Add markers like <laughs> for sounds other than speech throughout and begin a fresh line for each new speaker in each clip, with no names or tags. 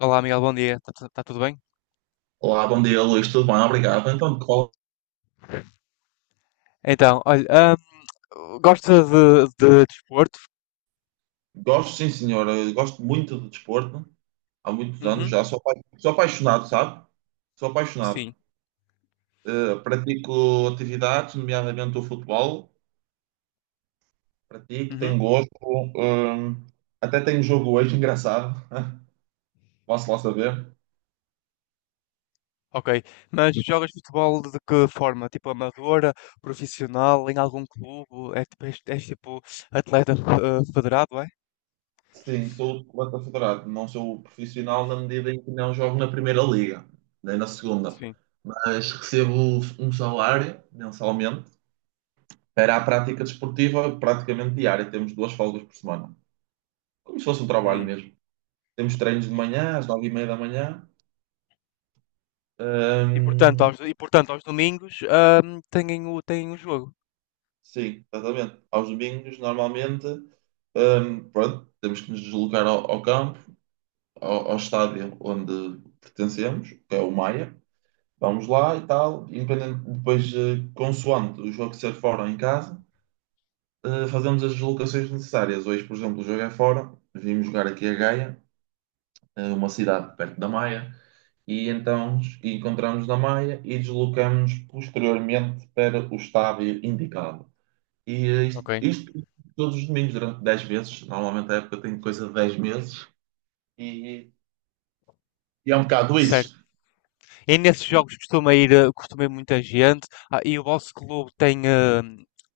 Olá, Miguel, bom dia. Está tudo bem?
Olá, bom dia, Luís. Tudo bem? Obrigado. Então, de qual?
Então, olha, gosta de desporto?
Gosto, sim, senhora. Gosto muito de desporto. Há muitos anos
Uhum,
já. Sou, apaixonado, sabe? Sou apaixonado.
sim.
Pratico atividades, nomeadamente o futebol. Pratico,
Uhum.
tenho gosto. hum, Até tenho jogo hoje, engraçado. <laughs> Posso lá saber?
Ok. Mas jogas futebol de que forma? Tipo amadora, profissional, em algum clube? É, és tipo atleta federado, é?
Sim, sou atleta federado. Não sou profissional na medida em que não jogo na primeira liga, nem na segunda.
Sim.
Mas recebo um salário mensalmente. Era a prática desportiva praticamente diária. Temos duas folgas por semana. Como se fosse um trabalho
Hum.
mesmo. Temos treinos de manhã, às 9h30 da manhã.
E
Hum,
portanto, aos domingos têm o jogo.
sim, exatamente. Aos domingos, normalmente, pronto, temos que nos deslocar ao campo, ao estádio onde pertencemos, que é o Maia. Vamos lá e tal. Independente, depois, consoante o jogo ser fora ou em casa, fazemos as deslocações necessárias. Hoje, por exemplo, o jogo é fora. Vimos jogar aqui a Gaia, uma cidade perto da Maia. E então encontramos na Maia e deslocamos posteriormente para o estádio indicado. E isto,
Ok.
isto todos os domingos, durante 10 meses. Normalmente a época tem coisa de 10 meses. E, e é um bocado
Certo.
isso.
E nesses jogos costuma ir, costuma ir muita gente. Ah, e o vosso clube tem.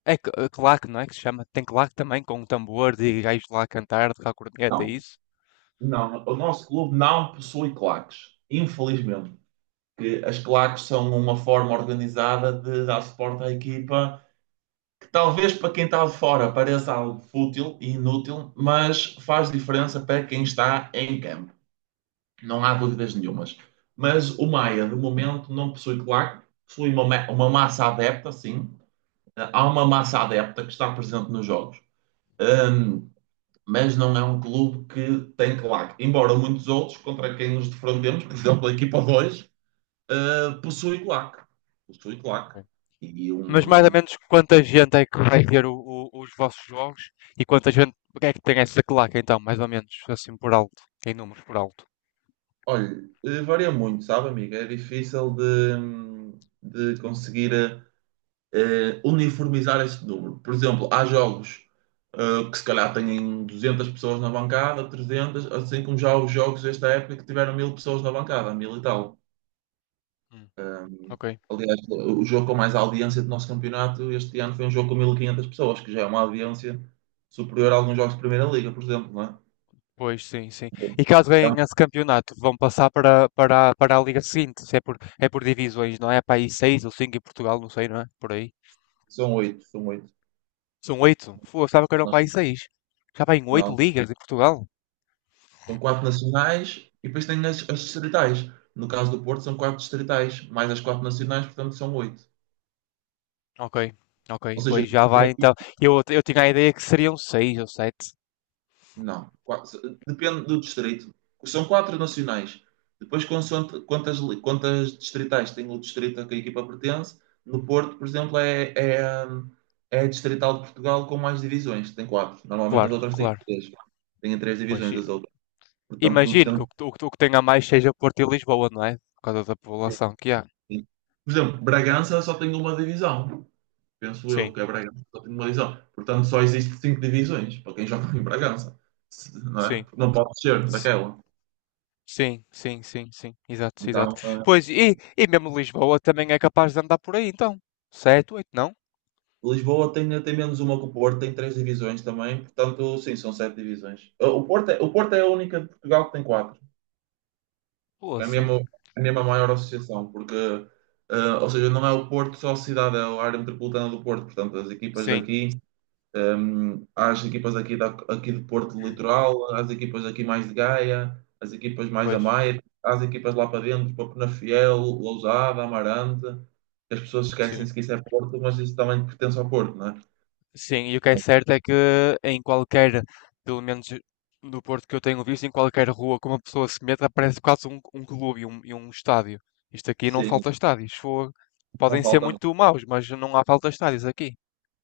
É claque, não é? Que se chama? Tem claque também, com tambores e gajos lá a cantar, tocar corneta, é
Não,
isso?
não, o nosso clube não possui claques. Infelizmente. Que as claques são uma forma organizada de dar suporte à equipa que talvez para quem está de fora pareça algo fútil e inútil, mas faz diferença para quem está em campo. Não há dúvidas nenhumas. Mas o Maia, de momento, não possui, claro, possui uma massa adepta, sim. Há uma massa adepta que está presente nos jogos. Ahm, mas não é um clube que tem claque. Embora muitos outros, contra quem nos defrontemos, por exemplo, a equipa 2, possui claque. Possui claque. E
Mas mais ou
um.
menos quanta gente é que vai ver os vossos jogos e quanta gente é que tem essa claque então, mais ou menos, assim por alto, em números por alto.
Olha, varia muito, sabe, amiga? É difícil de conseguir, uniformizar esse número. Por exemplo, há jogos que se calhar têm 200 pessoas na bancada, 300, assim como já os jogos desta época que tiveram 1.000 pessoas na bancada, 1000 e tal.
Hum,
Ehm,
ok.
Aliás, o jogo com mais audiência do nosso campeonato este ano foi um jogo com 1.500 pessoas, que já é uma audiência superior a alguns jogos de Primeira Liga, por exemplo, não é?
Pois sim, sim. E caso
Então,
ganhem esse campeonato, vão passar para a liga seguinte, se é por divisões, não é? Para aí seis ou cinco em Portugal, não sei, não é? Por aí.
são oito, são oito.
São oito? Fogo, estava que eram para
Nós.
aí seis. Já vai em oito
Não,
ligas em Portugal?
são quatro nacionais e depois tem as distritais. No caso do Porto, são quatro distritais, mais as quatro nacionais, portanto, são oito.
Ok,
Ou
ok.
seja,
Pois já
como é
vai
que.
então. Eu tinha a ideia que seriam seis ou sete.
Não. Depende do distrito. São quatro nacionais. Depois, consoante quantas distritais tem o distrito a que a equipa pertence, no Porto, por exemplo, é a distrital de Portugal com mais divisões. Tem quatro. Normalmente as
Claro,
outras têm
claro.
três. Têm três
Pois
divisões as outras. Portanto,
imagino que o que tenha mais seja Porto e Lisboa, não é? Por causa da população que há.
Por exemplo, Bragança só tem uma divisão. Penso eu
Sim,
que a Bragança só tem uma divisão. Portanto, só existem cinco divisões para quem joga em Bragança. Não é?
sim.
Não pode ser
S-
daquela.
Sim, sim. Exato, exato.
Então,
Pois, e mesmo Lisboa também é capaz de andar por aí, então. Sete, oito, não?
Lisboa tem menos uma que o Porto, tem três divisões também, portanto, sim, são sete divisões. O Porto é a única de Portugal que tem quatro, é
Poça.
mesmo, é mesmo a maior associação, porque, ou seja, não é o Porto só a cidade, é a área metropolitana do Porto, portanto, as equipas
Sim.
daqui, há as equipas aqui de Porto do Litoral, há as equipas aqui mais de Gaia, as equipas mais da
Pois,
Maia, há as equipas lá para dentro, para Penafiel, Lousada, Amarante. As pessoas
sim.
esquecem-se que isso é Porto, mas isso também pertence ao Porto, né?
Sim, e o que é
Mas,
certo é que em qualquer, pelo menos do Porto que eu tenho visto, em qualquer rua que uma pessoa se meta, aparece um clube e e um estádio. Isto aqui não
sim,
falta estádios. Fogo.
não
Podem ser
faltam.
muito maus, mas não há falta estádios aqui.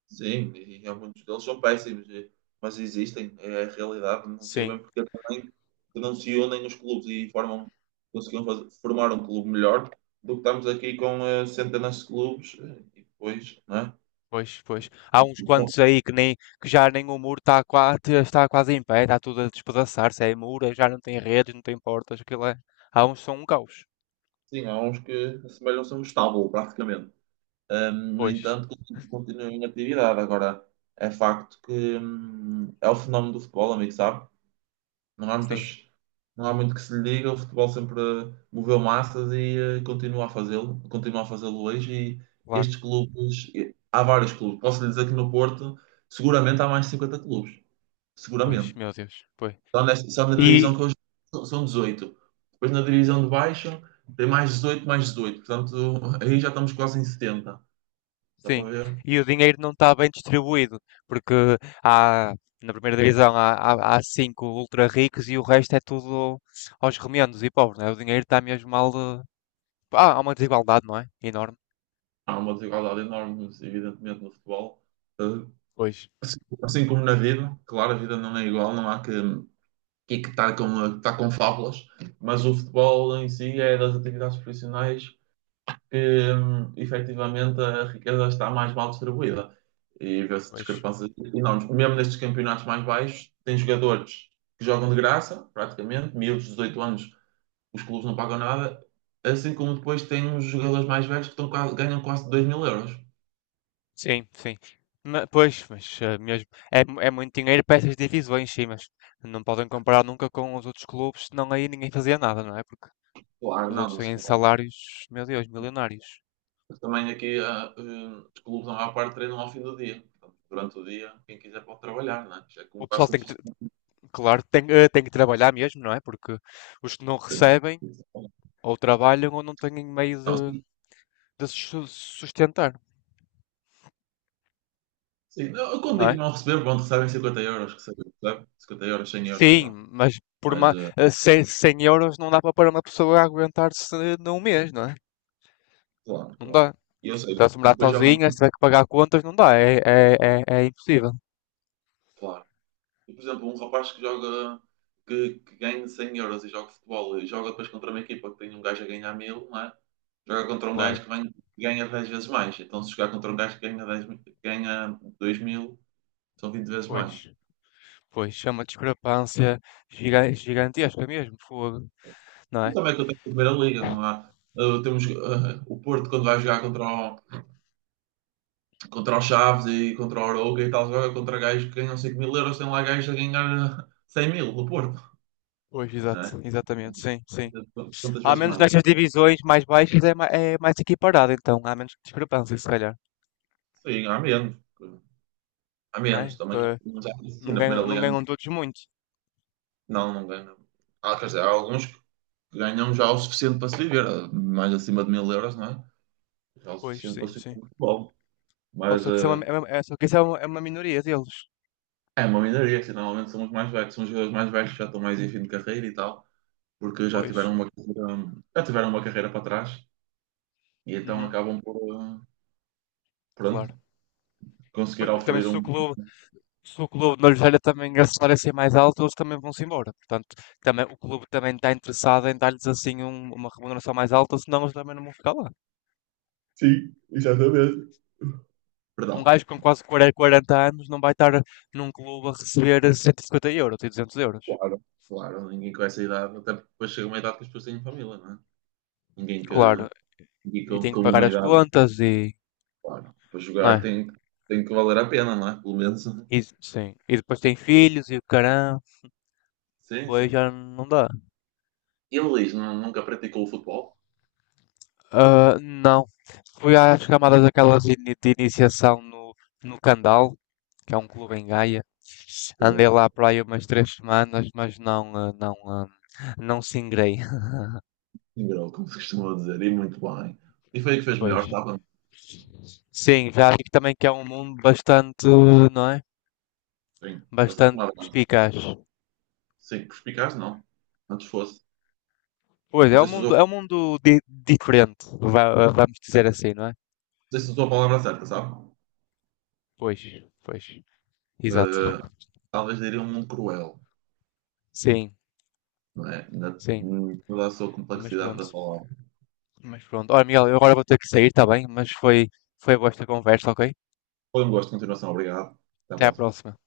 Sim, e há muitos deles são péssimos, mas existem, é a realidade. Não sei
Sim,
bem porque também que não se unem os clubes e formam, conseguiam formar um clube melhor do que estamos aqui com centenas de clubes e depois, não é?
pois, pois. Há uns
Então,
quantos aí que já nem o muro está quase em pé, está tudo a despedaçar-se. É muro, já não tem redes, não tem portas, aquilo é. Há uns que são um caos.
sim, há uns que assemelham-se a um estábulo, praticamente. No
Pois,
entanto, continuam em atividade. Agora, é facto que é o fenómeno do futebol, amigo, sabe? Não há
sim,
muitas, não há muito que se lhe diga. O futebol sempre moveu massas e continua a fazê-lo hoje. E
claro.
estes clubes, há vários clubes. Posso lhe dizer que no Porto seguramente há mais de 50 clubes,
Pois,
seguramente.
meu Deus, pois.
Só na divisão
E
que hoje são 18. Depois na divisão de baixo tem mais 18 mais 18. Portanto, aí já estamos quase em 70. Dá para
sim,
ver?
e o dinheiro não está bem distribuído, porque há, na primeira divisão há cinco ultra ricos e o resto é tudo aos remendos e pobres, né? O dinheiro está mesmo mal. Pá, há uma desigualdade, não é? Enorme.
Há uma desigualdade enorme, evidentemente, no futebol. Eh,
Pois,
Assim assim como na vida, claro, a vida não é igual, não há que e que está com, tá com fábulas, mas o futebol em si é das atividades profissionais que efetivamente a riqueza está mais mal distribuída e vê-se
pois.
discrepâncias enormes. Mesmo nestes campeonatos mais baixos, tem jogadores que jogam de graça, praticamente, miúdos de 18 anos, os clubes não pagam nada, assim como depois tem os jogadores mais velhos que estão ganham quase 2.000 euros.
Sim, sim. Pois, mas mesmo. É, é muito dinheiro para essas divisões, sim, mas não podem comparar nunca com os outros clubes, senão aí ninguém fazia nada, não é? Porque
Claro,
os
não.
outros têm salários, meu Deus, milionários.
Também aqui os clubes, a maior parte, treinam ao fim do dia. Portanto, durante o dia, quem quiser pode trabalhar, né? Já é como
O
quase
pessoal
como
tem
se
que,
fosse.
Claro, tem, tem que trabalhar mesmo, não é? Porque os que não recebem ou trabalham ou não têm meio
Não, sim,
de se su- sustentar,
sim. Não, eu quando
não
digo
é?
não receber, pronto, recebem 50 euros, recebem 50 euros, 100 euros,
Sim,
vá.
mas por
Mas,
ma- eh, 100, 100 euros não dá para uma pessoa aguentar-se num mês, não é?
claro,
Não
claro.
dá.
E eu sei,
Então, se morar
depois jogam,
sozinha, se tiver que pagar contas, não dá. É, é impossível.
claro. E, por exemplo, um rapaz que joga, que ganha 100 euros e joga futebol e joga depois contra uma equipa que tem um gajo a ganhar mil, não é? Joga contra um gajo
Claro,
que ganha 10 vezes mais. Então, se jogar contra um gajo que ganha 10, que ganha 2000. São 20 vezes mais.
pois. Pois, é uma discrepância gigantesca mesmo, fogo, não
Mas
é?
também acontece na Primeira Liga, não há. Temos o Porto quando vai jogar contra o Chaves e contra o Arouca e tal, joga contra gajos que ganham 5 mil euros, tem lá gajos a ganhar 100 mil no Porto,
Pois,
não
exato,
é?
exatamente, sim, sim.
Quantas
Ao
vezes
menos
mais?
nestas divisões mais baixas é, é mais equiparado, então há menos discrepância, se calhar,
Sim, há menos. Há
não é?
menos também.
Porque
Mas há, sim,
não
na Primeira
ganham, não
Liga
ganham todos muito.
não, não ganham. Há, quer dizer, há alguns que ganham já o suficiente para se viver, mais acima de mil euros, não é? Já o
Pois,
suficiente para
sim,
se viver
sim.
com o futebol.
Ou
Mas,
só que isso é uma minoria deles.
é uma minoria, assim, normalmente são os mais velhos, são os jogadores mais velhos que já estão mais em fim de carreira e tal, porque já
Pois,
tiveram uma carreira, já tiveram uma carreira para trás e então
uhum,
acabam por, pronto,
claro. Pois,
conseguir
porque também
oferir
se o
um.
clube, se o clube não lhes olha também a salário ser mais alto, eles também vão-se embora. Portanto, também, o clube também está interessado em dar-lhes assim uma remuneração mais alta, senão eles também não vão ficar lá.
Sim, exatamente.
Um
Perdão.
gajo com quase 40 anos não vai estar num clube a receber 150 euros e 200 euros.
Claro. Claro, ninguém com essa idade, até porque depois chega uma idade que as pessoas têm família, não é? Ninguém que,
Claro,
ninguém
e
com,
tem
com
que pagar
uma
as
idade,
contas e.
claro, para
Não
jogar
é?
tem, que valer a pena, não é? Pelo menos. <laughs>
E, sim. E depois tem filhos e o caramba.
Sim,
Depois
sim.
já não dá.
E o Luís, nunca praticou o futebol?
Ah, não. Fui às camadas daquelas de iniciação no, no Candal, que é um clube em Gaia. Andei lá para aí umas 3 semanas, mas não singrei. <laughs>
Ingrou, como se costuma dizer, e muito bem. E foi aí que fez melhor,
Pois.
estava.
Sim, já vi que também que é um mundo bastante, não é?
Sim, bastante
Bastante
nada.
perspicaz.
Sim, perspicaz, não. Antes fosse.
Pois,
Não sei se usou,
é um
não
mundo diferente, vamos dizer assim, não é?
sei se usou a palavra certa, sabe?
Pois, pois. Exato.
Eh, Talvez diria um mundo cruel,
Sim,
não é? Na,
sim.
em toda a sua
Mas
complexidade da
pronto.
palavra.
Mas pronto. Olha, Miguel, eu agora vou ter que sair, tá bem? Mas foi, foi boa esta conversa, ok?
Foi um gosto, continuação, obrigado. Até à
Até à
próxima.
próxima.